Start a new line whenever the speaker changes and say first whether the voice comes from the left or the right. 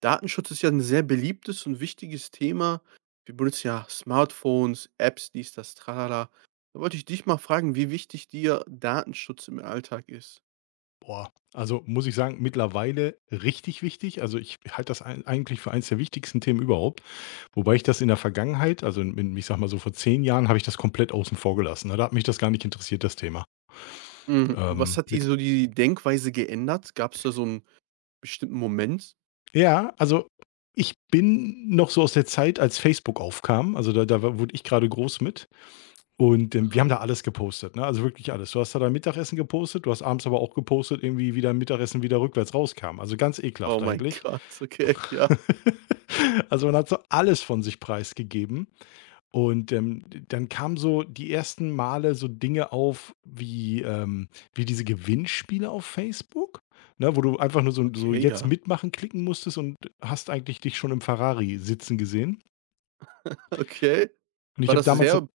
right: Datenschutz ist ja ein sehr beliebtes und wichtiges Thema. Wir benutzen ja Smartphones, Apps, dies, das, tralala. Da wollte ich dich mal fragen, wie wichtig dir Datenschutz im Alltag ist.
left: Boah, also muss ich sagen, mittlerweile richtig wichtig. Also ich halte das eigentlich für eines der wichtigsten Themen überhaupt. Wobei ich das in der Vergangenheit, also ich sag mal so vor 10 Jahren, habe ich das komplett außen vor gelassen, ne? Da hat mich das gar nicht interessiert, das Thema.
right: Mhm. Und
left: Ähm,
right: was hat dir
left: mit,
right: so die Denkweise geändert? Gab es da so einen bestimmten Moment?
left: ja, also ich bin noch so aus der Zeit, als Facebook aufkam. Also da wurde ich gerade groß mit. Und wir haben
right: Aha.
left: da alles gepostet, ne? Also wirklich alles. Du hast da dein Mittagessen gepostet, du hast abends aber auch gepostet, irgendwie wie dein Mittagessen wieder rückwärts rauskam. Also ganz
right: Oh
left: ekelhaft
right: mein
left: eigentlich.
right: Gott, okay, ja.
left: Also, man hat so alles von sich preisgegeben und dann kamen so die ersten Male so Dinge auf wie diese Gewinnspiele auf Facebook, ne, wo du einfach nur so
right: Okay,
left: „Jetzt
right: ja.
left: mitmachen“ klicken musstest und hast eigentlich dich schon im Ferrari sitzen gesehen.
right: Okay.
left: Und ich
right: War
left: habe
right: das
left: damals
right: sehr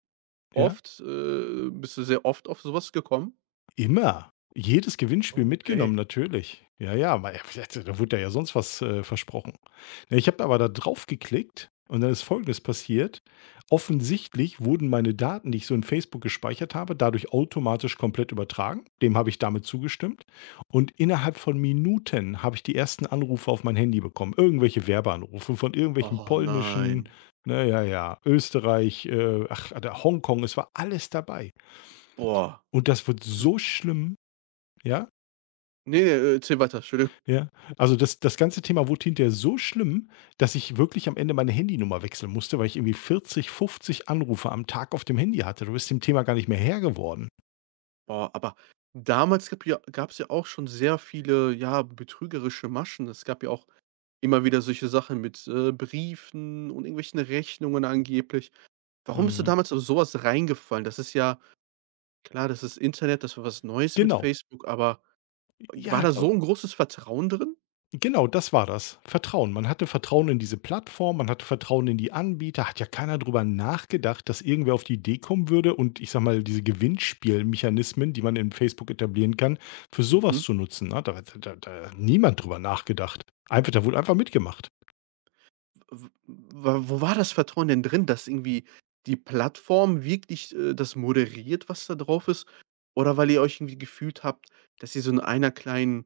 left: ja?
right: oft? Bist du sehr oft auf sowas gekommen?
left: Immer. Jedes Gewinnspiel
right: Oh, okay.
left: mitgenommen, natürlich. Ja, ja, weil da wurde ja sonst was, versprochen. Ne, ich habe aber da drauf geklickt und dann ist Folgendes passiert: Offensichtlich wurden meine Daten, die ich so in Facebook gespeichert habe, dadurch automatisch komplett übertragen. Dem habe ich damit zugestimmt und innerhalb von Minuten habe ich die ersten Anrufe auf mein Handy bekommen. Irgendwelche Werbeanrufe von irgendwelchen
right: Oh
left: polnischen,
right: nein.
left: naja, ja, ja, Österreich, ach, da Hongkong, es war alles dabei.
right: Boah.
left: Und das wird
right: Also
left: so schlimm. Ja,
right: ne, ne, erzähl weiter, Entschuldigung.
left: ja. Also, das ganze Thema wurde hinterher so schlimm, dass ich wirklich am Ende meine Handynummer wechseln musste, weil ich irgendwie 40, 50 Anrufe am Tag auf dem Handy hatte. Du bist dem Thema gar nicht mehr Herr geworden.
right: Boah, aber damals gab's ja auch schon sehr viele, ja, betrügerische Maschen. Es gab ja auch immer wieder solche Sachen mit, Briefen und irgendwelchen Rechnungen angeblich. Warum bist du
left: Mhm.
right: damals auf sowas reingefallen? Das ist ja klar, das ist Internet, das war was Neues mit
left: Genau.
right: Facebook, aber war
left: Ja,
right: da
left: au
right: so ein großes Vertrauen drin?
left: genau, das war das. Vertrauen. Man hatte Vertrauen in diese Plattform, man hatte Vertrauen in die Anbieter, hat ja keiner drüber nachgedacht, dass irgendwer auf die Idee kommen würde und ich sage mal, diese Gewinnspielmechanismen, die man in Facebook etablieren kann, für sowas
right: Mhm.
left: zu nutzen, ne? Da hat niemand drüber nachgedacht. Einfach da wurde einfach mitgemacht.
right: W wa wo war das Vertrauen denn drin, dass irgendwie die Plattform wirklich, das moderiert, was da drauf ist? Oder weil ihr euch irgendwie gefühlt habt, dass ihr so in einer kleinen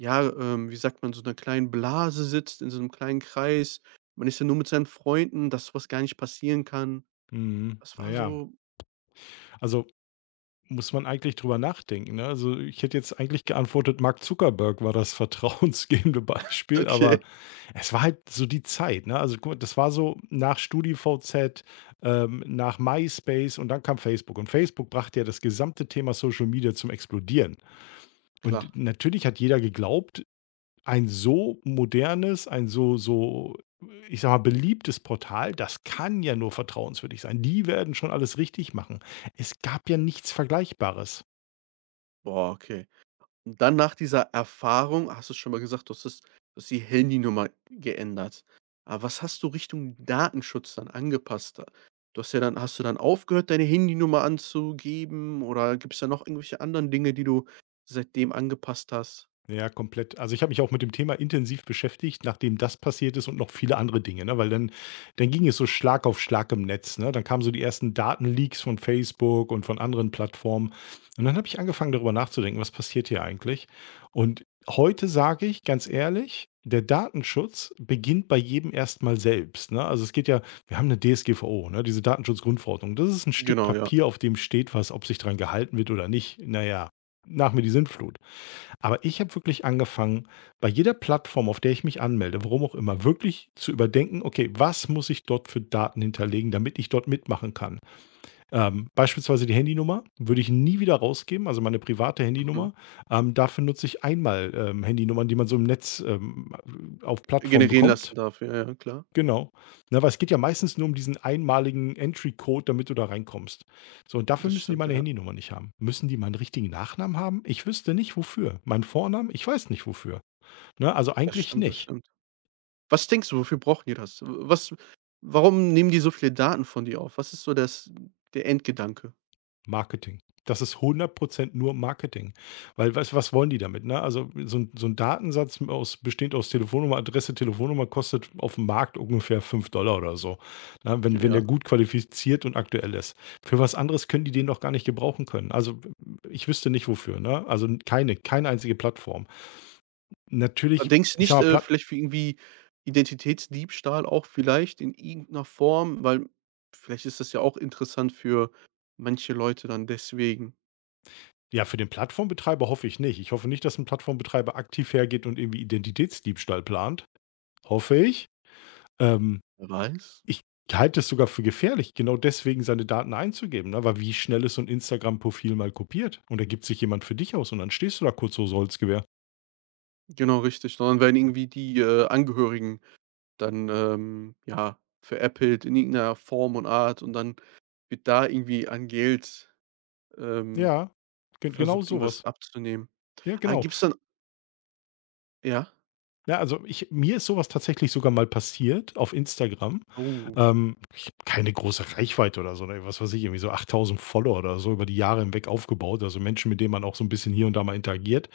right: ja, wie sagt man, so einer kleinen Blase sitzt, in so einem kleinen Kreis. Man ist ja nur mit seinen Freunden, dass so was gar nicht passieren kann.
left: Mhm.
right: Das
left: Na
right: war
left: ja,
right: so.
left: also muss man eigentlich drüber nachdenken, ne? Also, ich hätte jetzt eigentlich geantwortet, Mark Zuckerberg war das vertrauensgebende Beispiel,
right: Okay,
left: aber es war halt so die Zeit, ne? Also, guck mal, das war so nach StudiVZ, nach MySpace und dann kam Facebook. Und Facebook brachte ja das gesamte Thema Social Media zum Explodieren. Und
right: klar.
left: natürlich hat jeder geglaubt, ein so modernes, ein so, ich sage mal, beliebtes Portal, das kann ja nur vertrauenswürdig sein. Die werden schon alles richtig machen. Es gab ja nichts Vergleichbares.
right: Boah, okay. Und dann nach dieser Erfahrung hast du schon mal gesagt, du hast die Handynummer geändert. Aber was hast du Richtung Datenschutz dann angepasst? Du hast ja dann hast du dann aufgehört, deine Handynummer anzugeben, oder gibt es da noch irgendwelche anderen Dinge, die du seitdem angepasst hast?
left: Ja, komplett. Also, ich habe mich auch mit dem Thema intensiv beschäftigt, nachdem das passiert ist und noch viele andere Dinge, ne? Weil dann ging es so Schlag auf Schlag im Netz, ne? Dann kamen so die ersten Datenleaks von Facebook und von anderen Plattformen. Und dann habe ich angefangen, darüber nachzudenken: „Was passiert hier eigentlich?“ Und heute sage ich ganz ehrlich, der Datenschutz beginnt bei jedem erstmal selbst, ne? Also, es geht ja, wir haben 'ne DSGVO, ne, diese Datenschutzgrundverordnung. Das ist ein Stück
right: Genau, ja.
left: Papier, auf dem steht was, ob sich dran gehalten wird oder nicht. Na ja, nach mir die Sintflut. Aber ich habe wirklich angefangen, bei jeder Plattform, auf der ich mich anmelde, warum auch immer, wirklich zu überdenken: okay, was muss ich dort für Daten hinterlegen, damit ich dort mitmachen kann? Beispielsweise die Handynummer würde ich nie wieder rausgeben, also meine private
right: Mhm.
left: Handynummer. Dafür nutze ich einmal, Handynummern, die man so im Netz, auf Plattformen
right: Generieren
left: bekommt.
right: lassen darf, ja, ja, klar.
left: Genau. Na, weil es geht ja meistens nur um diesen einmaligen Entry-Code, damit du da reinkommst. So, und dafür
right: Das
left: müssen die
right: stimmt,
left: meine
right: ja.
left: Handynummer nicht haben. Müssen die meinen richtigen Nachnamen haben? Ich wüsste nicht wofür. Meinen Vornamen? Ich weiß nicht wofür. Ne, also
right: Das
left: eigentlich
right: stimmt, das
left: nicht.
right: stimmt. Was denkst du, wofür brauchen die das? Was warum nehmen die so viele Daten von dir auf? Was ist so das der Endgedanke?
left: Marketing. Das ist 100% nur Marketing, weil was wollen die damit, ne? Also, so 'n Datensatz aus bestehend aus Telefonnummer, Adresse, Telefonnummer kostet auf dem Markt ungefähr 5 Dollar oder so, ne, wenn der
right: Ja.
left: gut qualifiziert und aktuell ist. Für was anderes können die den doch gar nicht gebrauchen können. Also, ich wüsste nicht wofür, ne? Also, keine einzige Plattform. Natürlich,
right: Denkst du
left: ich sage
right: nicht,
left: mal, Platt
right: vielleicht für irgendwie Identitätsdiebstahl auch vielleicht in irgendeiner Form? Weil vielleicht ist das ja auch interessant für manche Leute dann deswegen.
left: ja, für den Plattformbetreiber hoffe ich nicht. Ich hoffe nicht, dass ein Plattformbetreiber aktiv hergeht und irgendwie Identitätsdiebstahl plant, hoffe ich. Ähm
right: Wer weiß?
left: Ich halte es sogar für gefährlich, genau deswegen seine Daten einzugeben, ne? Weil wie schnell ist so ein Instagram-Profil mal kopiert? Und da gibt sich jemand für dich aus und dann stehst du da kurz so Holzgewehr.
right: Genau, richtig. Sondern werden irgendwie die, Angehörigen dann, ja, veräppelt in irgendeiner Form und Art und dann wird da irgendwie an Geld, ähm,
left: Ja, genau
right: versucht, irgendwas
left: sowas.
right: abzunehmen.
left: Ja,
right: Ah,
left: genau.
right: gibt's dann ja?
left: Ja, also ich mir ist sowas tatsächlich sogar mal passiert auf Instagram.
right: Oh.
left: Ich habe keine große Reichweite oder so, ne? Was weiß ich, irgendwie so 8.000 Follower oder so über die Jahre hinweg aufgebaut. Also Menschen, mit denen man auch so ein bisschen hier und da mal interagiert.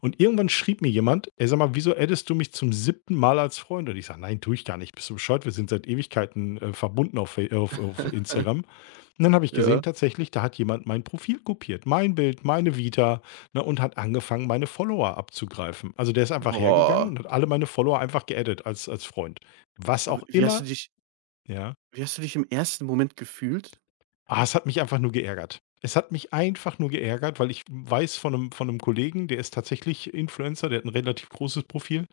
left: Und irgendwann schrieb mir jemand: „Ey, sag mal, wieso addest du mich zum siebten Mal als Freund?“ Und ich sage: „Nein, tue ich gar nicht. Bist du bescheuert? Wir sind seit Ewigkeiten, verbunden auf Fa auf Instagram.“ Und dann habe ich gesehen
right: Ja.
left: tatsächlich, da hat jemand mein Profil kopiert, mein Bild, meine Vita, ne, und hat angefangen, meine Follower abzugreifen. Also, der ist einfach hergegangen
right: Boah.
left: und hat alle meine Follower einfach geaddet als Freund. Was
right: Aber
left: auch immer, ja.
right: Wie hast du dich im ersten Moment gefühlt?
left: Ah, es hat mich einfach nur geärgert. Es hat mich einfach nur geärgert, weil ich weiß von einem Kollegen, der ist tatsächlich Influencer, der hat ein relativ großes Profil.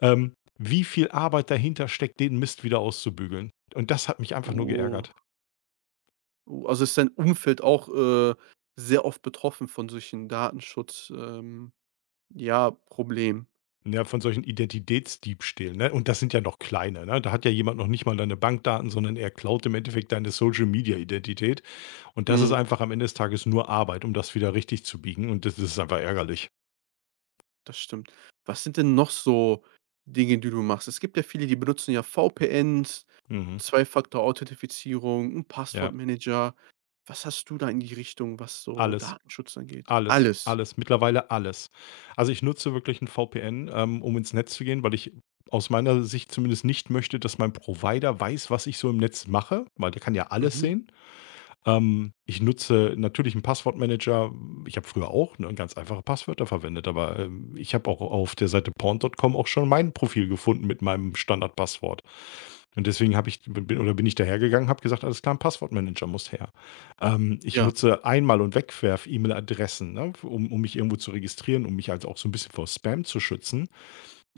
left: Ähm, Wie viel Arbeit dahinter steckt, den Mist wieder auszubügeln. Und das hat mich einfach nur
right: Oh,
left: geärgert.
right: oh, also ist dein Umfeld auch, sehr oft betroffen von solchen Datenschutz ja, Problemen.
left: Ja, von solchen Identitätsdiebstählen, ne? Und das sind ja noch kleine, ne? Da hat ja jemand noch nicht mal deine Bankdaten, sondern er klaut im Endeffekt deine Social-Media-Identität. Und das ist
right: Mhm,
left: einfach am Ende des Tages nur Arbeit, um das wieder richtig zu biegen. Und das ist einfach ärgerlich.
right: das stimmt. Was sind denn noch so Dinge, die du machst? Es gibt ja viele, die benutzen ja VPNs,
left: Mhm.
right: Zwei-Faktor-Authentifizierung, 'n
left: Ja,
right: Passwortmanager. Was hast du da in die Richtung, was so
left: alles.
right: Datenschutz angeht?
left: Alles,
right: Alles.
left: alles, mittlerweile alles. Also, ich nutze wirklich ein V P 'n VPN, um ins Netz zu gehen, weil ich aus meiner Sicht zumindest nicht möchte, dass mein Provider weiß, was ich so im Netz mache, weil der kann ja alles
right: Mhm.
left: sehen. Ich nutze natürlich einen Passwortmanager. Ich habe früher auch, ne, ganz einfache Passwörter verwendet, aber ich habe auch auf der Seite porn.com auch schon mein Profil gefunden mit meinem Standardpasswort. Und deswegen habe ich bin oder bin ich da hergegangen, habe gesagt: „Alles klar, 'n Passwortmanager muss her.“ Ich
right: Ja.
left: nutze Einmal- und Wegwerf-E-Mail-Adressen, ne, um mich irgendwo zu registrieren, um mich also auch so ein bisschen vor Spam zu schützen.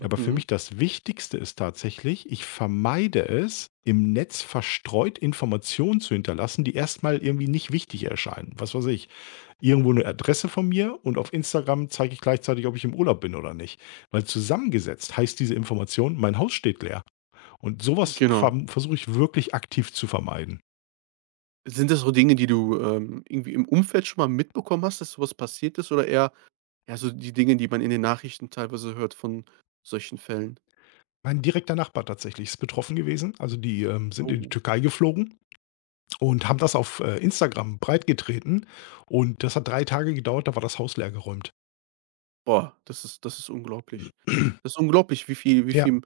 left: Aber für mich das Wichtigste ist tatsächlich: ich vermeide es, im Netz verstreut Informationen zu hinterlassen, die erstmal irgendwie nicht wichtig erscheinen. Was weiß ich, irgendwo eine Adresse von mir und auf Instagram zeige ich gleichzeitig, ob ich im Urlaub bin oder nicht. Weil zusammengesetzt heißt diese Information: mein Haus steht leer. Und sowas
right: Genau.
left: versuche ich wirklich aktiv zu vermeiden.
right: Sind das so Dinge, die du, irgendwie im Umfeld schon mal mitbekommen hast, dass so was passiert ist, oder eher, ja, so die Dinge, die man in den Nachrichten teilweise hört von solchen Fällen?
left: Mein direkter Nachbar tatsächlich ist betroffen gewesen. Also die, sind in die
right: Oh,
left: Türkei geflogen und haben das auf Instagram breitgetreten, und das hat 3 Tage gedauert, da war das Haus leergeräumt.
right: boah, das ist unglaublich. Das ist unglaublich, wie
left: Ja,
right: viel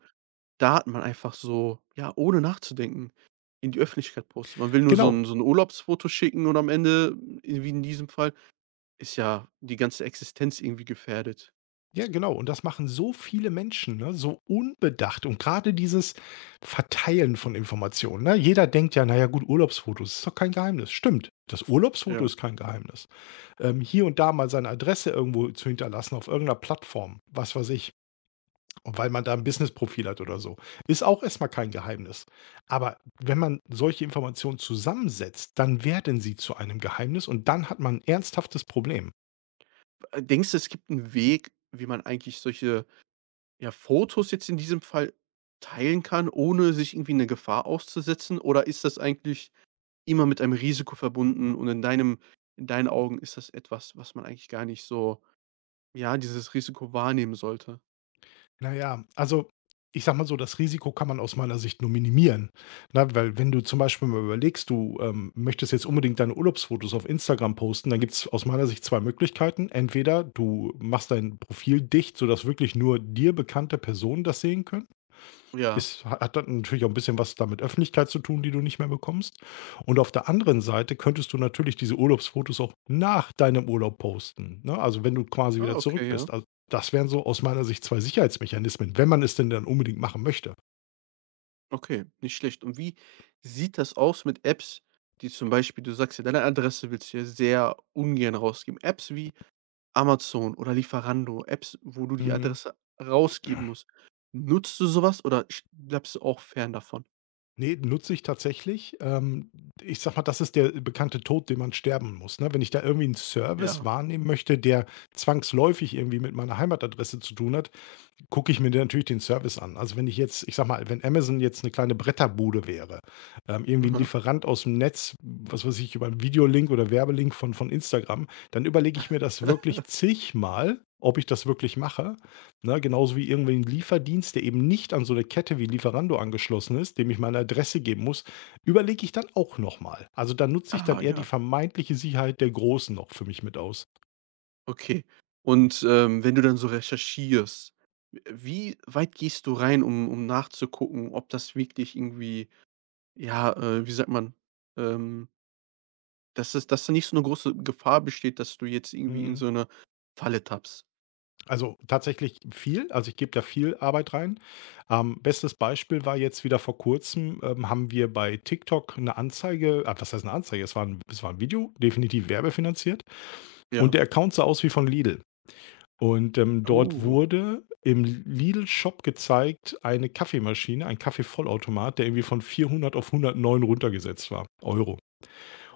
right: Daten man einfach so, ja, ohne nachzudenken in die Öffentlichkeit postet. Man will nur
left: genau.
right: so ein Urlaubsfoto schicken und am Ende, in- wie in diesem Fall, ist ja die ganze Existenz irgendwie gefährdet.
left: Ja, genau. Und das machen so viele Menschen, ne, so unbedacht, und gerade dieses Verteilen von Informationen, ne? Jeder denkt ja: „Na ja, gut, Urlaubsfotos ist doch kein Geheimnis.“ Stimmt, das Urlaubsfoto
right: Ja.
left: ist kein Geheimnis. Hier und da mal seine Adresse irgendwo zu hinterlassen auf irgendeiner Plattform, was weiß ich. Und weil man da ein Businessprofil hat oder so. Ist auch erst mal kein Geheimnis. Aber wenn man solche Informationen zusammensetzt, dann werden sie zu einem Geheimnis, und dann hat man 'n ernsthaftes Problem.
right: Denkst du, es gibt einen Weg, wie man eigentlich solche Ja, Fotos jetzt in diesem Fall teilen kann, ohne sich irgendwie 'ne Gefahr auszusetzen? Oder ist das eigentlich immer mit einem Risiko verbunden und in deinem in deinen Augen ist das etwas, was man eigentlich gar nicht so ja, dieses Risiko wahrnehmen sollte?
left: Na ja, also, ich sage mal so, das Risiko kann man aus meiner Sicht nur minimieren, ne? Weil wenn du zum Beispiel mal überlegst, du möchtest jetzt unbedingt deine Urlaubsfotos auf Instagram posten, dann gibt es aus meiner Sicht 2 Möglichkeiten. Entweder du machst dein Profil dicht, sodass wirklich nur dir bekannte Personen das sehen können.
right: Ja.
left: Ist hat dann natürlich auch ein bisschen was damit Öffentlichkeit zu tun, die du nicht mehr bekommst. Und auf der anderen Seite könntest du natürlich diese Urlaubsfotos auch nach deinem Urlaub posten, ne? Also, wenn du quasi
right: Ah,
left: wieder zurück
right: okay, ja.
left: bist. Also, das wären so aus meiner Sicht 2 Sicherheitsmechanismen, wenn man es denn dann unbedingt machen möchte.
right: Okay, nicht schlecht. Und wie sieht das aus mit Apps, die zum Beispiel du sagst ja, deine Adresse willst du ja sehr ungern rausgeben. Apps wie Amazon oder Lieferando, Apps, wo du die
left: Mhm.
right: Adresse rausgeben musst. Nutzt du sowas oder sch bleibst du auch fern davon?
left: Ne, nutze ich tatsächlich. Ich sage mal, das ist der bekannte Tod, den man sterben muss, ne? Wenn ich da irgendwie einen Service
right: Ja.
left: wahrnehmen möchte, der zwangsläufig irgendwie mit meiner Heimatadresse zu tun hat, gucke ich mir natürlich den Service an. Also, wenn ich jetzt ich sage mal, wenn Amazon jetzt eine kleine Bretterbude wäre, irgendwie ein
right: Mhm.
left: Lieferant aus dem Netz, was weiß ich, über 'n Videolink oder Werbelink von Instagram, dann überlege ich mir das wirklich zigmal, ob ich das wirklich mache, ne? Genauso wie irgendwie ein Lieferdienst, der eben nicht an so eine Kette wie Lieferando angeschlossen ist, dem ich meine Adresse geben muss, überlege ich dann auch noch mal. Also, da nutze ich
right: Aha,
left: dann
right: ah,
left: eher die
right: ja,
left: vermeintliche Sicherheit der Großen noch für mich mit aus.
right: okay. Und, wenn du dann so recherchierst, wie weit gehst du rein, um um nachzugucken, ob das wirklich irgendwie ja, wie sagt man, ähm, dass es dass da nicht so eine große Gefahr besteht, dass du jetzt irgendwie in
left: Mhm.
right: so eine Falle tappst?
left: Also tatsächlich viel. Also ich gebe da viel Arbeit rein. Bestes Beispiel war jetzt wieder vor kurzem, haben wir bei TikTok eine Anzeige. Ah, was heißt eine Anzeige? Es war ein Video, definitiv werbefinanziert. Und
right: Ja.
left: der Account sah aus wie von Lidl. Und dort
right: Oh.
left: wurde im Lidl-Shop gezeigt eine Kaffeemaschine, ein Kaffeevollautomat, der irgendwie von 400 auf 109 runtergesetzt war. Euro.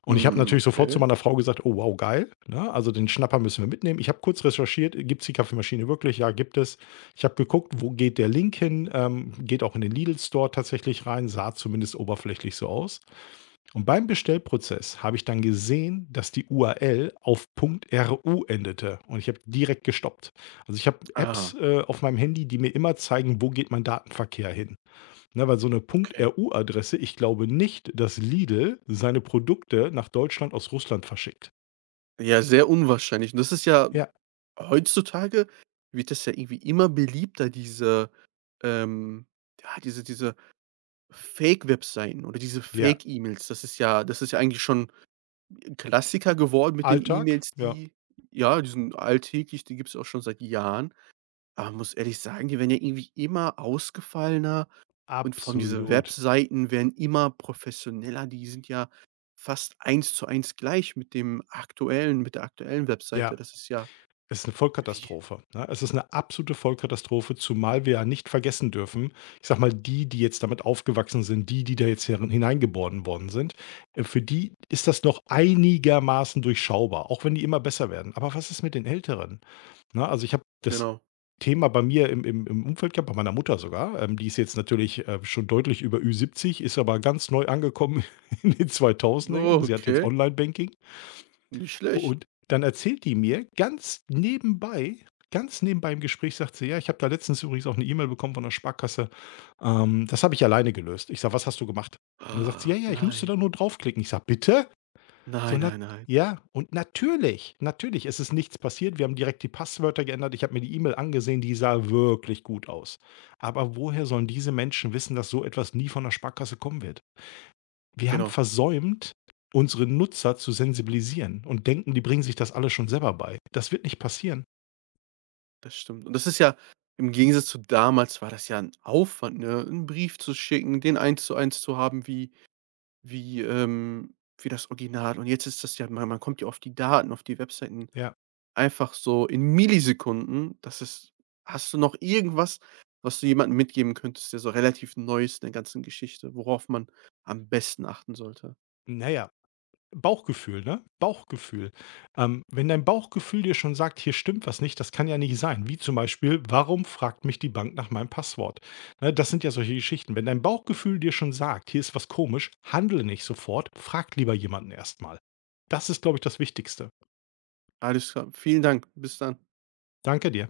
left: Und ich habe
right: Mhm,
left: natürlich sofort zu
right: okay.
left: meiner Frau gesagt: „Oh wow, geil", ne? Also, den Schnapper müssen wir mitnehmen. Ich habe kurz recherchiert: Gibt es die Kaffeemaschine wirklich? Ja, gibt es. Ich habe geguckt, wo geht der Link hin? Geht auch in den Lidl Store tatsächlich rein, sah zumindest oberflächlich so aus. Und beim Bestellprozess habe ich dann gesehen, dass die URL auf .ru endete, und ich habe direkt gestoppt. Also, ich habe Apps,
right: Ah,
left: auf meinem Handy, die mir immer zeigen, wo geht mein Datenverkehr hin. Ne, weil so 'ne
right: okay.
left: .ru-Adresse, ich glaube nicht, dass Lidl seine Produkte nach Deutschland aus Russland verschickt.
right: Ja, sehr unwahrscheinlich. Und das ist ja
left: Ja,
right: heutzutage wird das ja irgendwie immer beliebter, diese, ähm ja, diese diese Fake-Webseiten oder diese
left: ja.
right: Fake-E-Mails. Das ist ja eigentlich schon ein Klassiker geworden mit den
left: Alltag?
right: E-Mails,
left: Ja,
right: die ja, die sind alltäglich, die gibt es auch schon seit Jahren. Aber man muss ehrlich sagen, die werden ja irgendwie immer ausgefallener und vor allem diese
left: absolut.
right: Webseiten werden immer professioneller. Die sind ja fast eins zu eins gleich mit dem aktuellen mit der aktuellen Webseite.
left: Ja,
right: Das ist ja
left: ist eine
right: Wie?
left: Vollkatastrophe, ne? Es ist eine absolute Vollkatastrophe, zumal wir ja nicht vergessen dürfen, ich sage mal, die, die jetzt damit aufgewachsen sind, die, die da jetzt herin hineingeboren worden sind, für die ist das noch einigermaßen durchschaubar, auch wenn die immer besser werden. Aber was ist mit den Älteren? Ne, also ich habe das
right: Genau.
left: Thema bei mir im Umfeld gehabt, bei meiner Mutter sogar. Die ist jetzt natürlich, schon deutlich über ü 70, ist aber ganz neu angekommen in den zweitausendern.
right: Oh,
left: Sie hat jetzt
right: okay,
left: Online-Banking,
right: nicht schlecht.
left: und dann erzählt die mir ganz nebenbei, ganz nebenbei im Gespräch sagt sie: „Ja, ich habe da letztens übrigens auch eine E-Mail bekommen von der Sparkasse, das habe ich alleine gelöst." Ich sage: „Was hast du gemacht?" Und dann sagt sie: „Ja,
right: Ah,
left: ja, ich musste
right: nein,
left: da nur draufklicken." Ich sage: „Bitte?" so
right: nein,
left: nat
right: nein, nein.
left: Ja, und natürlich, natürlich, es ist nichts passiert. Wir haben direkt die Passwörter geändert. Ich habe mir die E-Mail angesehen, die sah wirklich gut aus. Aber woher sollen diese Menschen wissen, dass so etwas nie von der Sparkasse kommen wird? Wir haben
right: Genau,
left: versäumt, unsere Nutzer zu sensibilisieren, und denken, die bringen sich das alles schon selber bei. Das wird nicht passieren.
right: das stimmt. Und das ist ja im Gegensatz zu damals war das ja 'n Aufwand, ne, 'n Brief zu schicken, den eins zu haben wie wie, wie das Original. Und jetzt ist das ja man man kommt ja auf die Daten, auf die Webseiten
left: Ja,
right: einfach so in Millisekunden. Das ist hast du noch irgendwas, was du jemandem mitgeben könntest, der so relativ neu ist in der ganzen Geschichte, worauf man am besten achten sollte?
left: naja, Bauchgefühl, ne? Bauchgefühl. Wenn dein Bauchgefühl dir schon sagt, hier stimmt was nicht, das kann ja nicht sein. Wie zum Beispiel, warum fragt mich die Bank nach meinem Passwort? Ne, das sind ja solche Geschichten. Wenn dein Bauchgefühl dir schon sagt, hier ist was komisch, handle nicht sofort, frag lieber jemanden erstmal. Das ist, glaube ich, das Wichtigste.
right: Alles klar. Vielen Dank. Bis dann.
left: Danke dir.